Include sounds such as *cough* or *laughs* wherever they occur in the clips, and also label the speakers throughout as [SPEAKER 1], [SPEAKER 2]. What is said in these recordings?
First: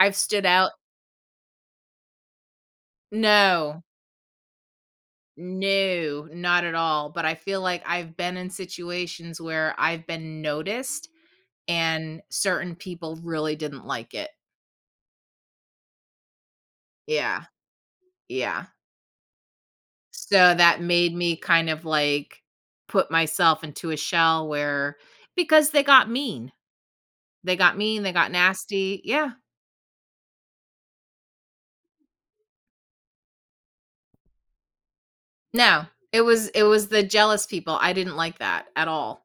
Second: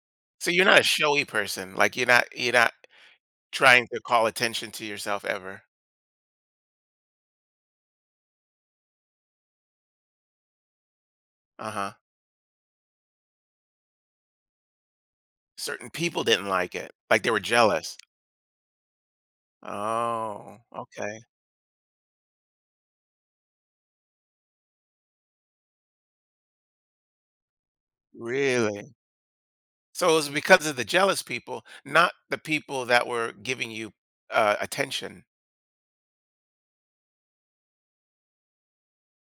[SPEAKER 1] I've stood
[SPEAKER 2] So, you're
[SPEAKER 1] out.
[SPEAKER 2] not a showy person? Like, you're not you're not
[SPEAKER 1] No.
[SPEAKER 2] trying to call attention to yourself ever?
[SPEAKER 1] No, not at all, but I feel like I've been in situations where I've been noticed,
[SPEAKER 2] Uh-huh.
[SPEAKER 1] and certain people really didn't like it.
[SPEAKER 2] Certain people didn't like it, like, they were
[SPEAKER 1] Yeah.
[SPEAKER 2] jealous?
[SPEAKER 1] Yeah. So,
[SPEAKER 2] Oh,
[SPEAKER 1] that made
[SPEAKER 2] okay.
[SPEAKER 1] me, kind of, like, put myself into a shell where because they got mean. They got mean, they got
[SPEAKER 2] Really?
[SPEAKER 1] nasty yeah.
[SPEAKER 2] So, it was because of the jealous people, not the people that were giving you, uh, attention?
[SPEAKER 1] No, it was it was the jealous people I didn't like that at all.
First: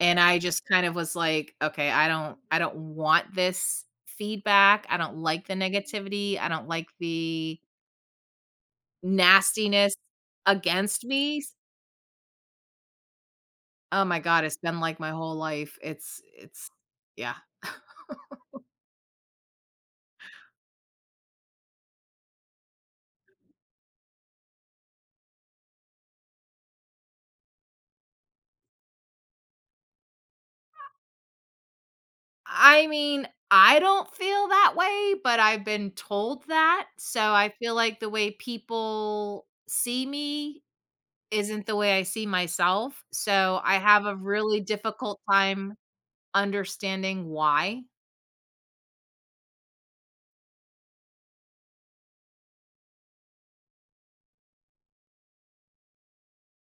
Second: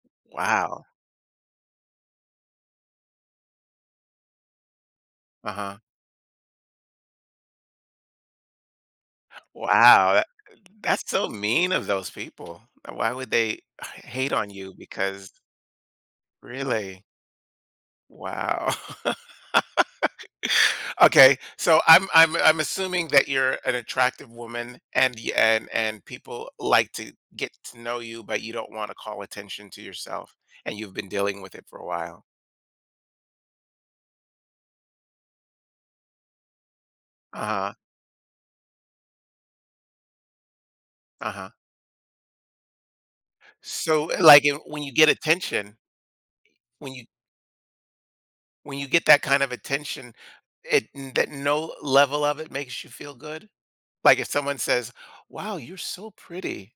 [SPEAKER 1] And I just, kind
[SPEAKER 2] Wow.
[SPEAKER 1] of was like, "Okay, I don't I don't want this feedback, I don't like the
[SPEAKER 2] Uh-huh.
[SPEAKER 1] negativity, I don't like the" nastiness
[SPEAKER 2] Wow, tha
[SPEAKER 1] against
[SPEAKER 2] that's so
[SPEAKER 1] me s
[SPEAKER 2] mean of those people, why would they h
[SPEAKER 1] Oh my
[SPEAKER 2] hate
[SPEAKER 1] god,
[SPEAKER 2] on
[SPEAKER 1] it's
[SPEAKER 2] you?
[SPEAKER 1] been, like, my
[SPEAKER 2] Because
[SPEAKER 1] whole life, it's it's
[SPEAKER 2] Really?
[SPEAKER 1] yeah. *chuckles*
[SPEAKER 2] Wow. *laughs* Okay, so I'm I'm I'm assuming that you're an attractive woman, and y and and people like to get to know you, but you don't wanna call attention to yourself, and you've
[SPEAKER 1] I
[SPEAKER 2] been dealing with it for a while?
[SPEAKER 1] I mean, I don't feel that way, but I've been told that, so I
[SPEAKER 2] Uh-huh.
[SPEAKER 1] feel like the way people see me
[SPEAKER 2] Uh-huh.
[SPEAKER 1] isn't the way I see myself, so I have
[SPEAKER 2] So,
[SPEAKER 1] a
[SPEAKER 2] eh, like
[SPEAKER 1] really
[SPEAKER 2] when you get
[SPEAKER 1] difficult time
[SPEAKER 2] attention when you
[SPEAKER 1] understanding why.
[SPEAKER 2] when you get that kind of attention, it that no level of it makes you feel good? Like, if someone says, "Wow, you're so pretty."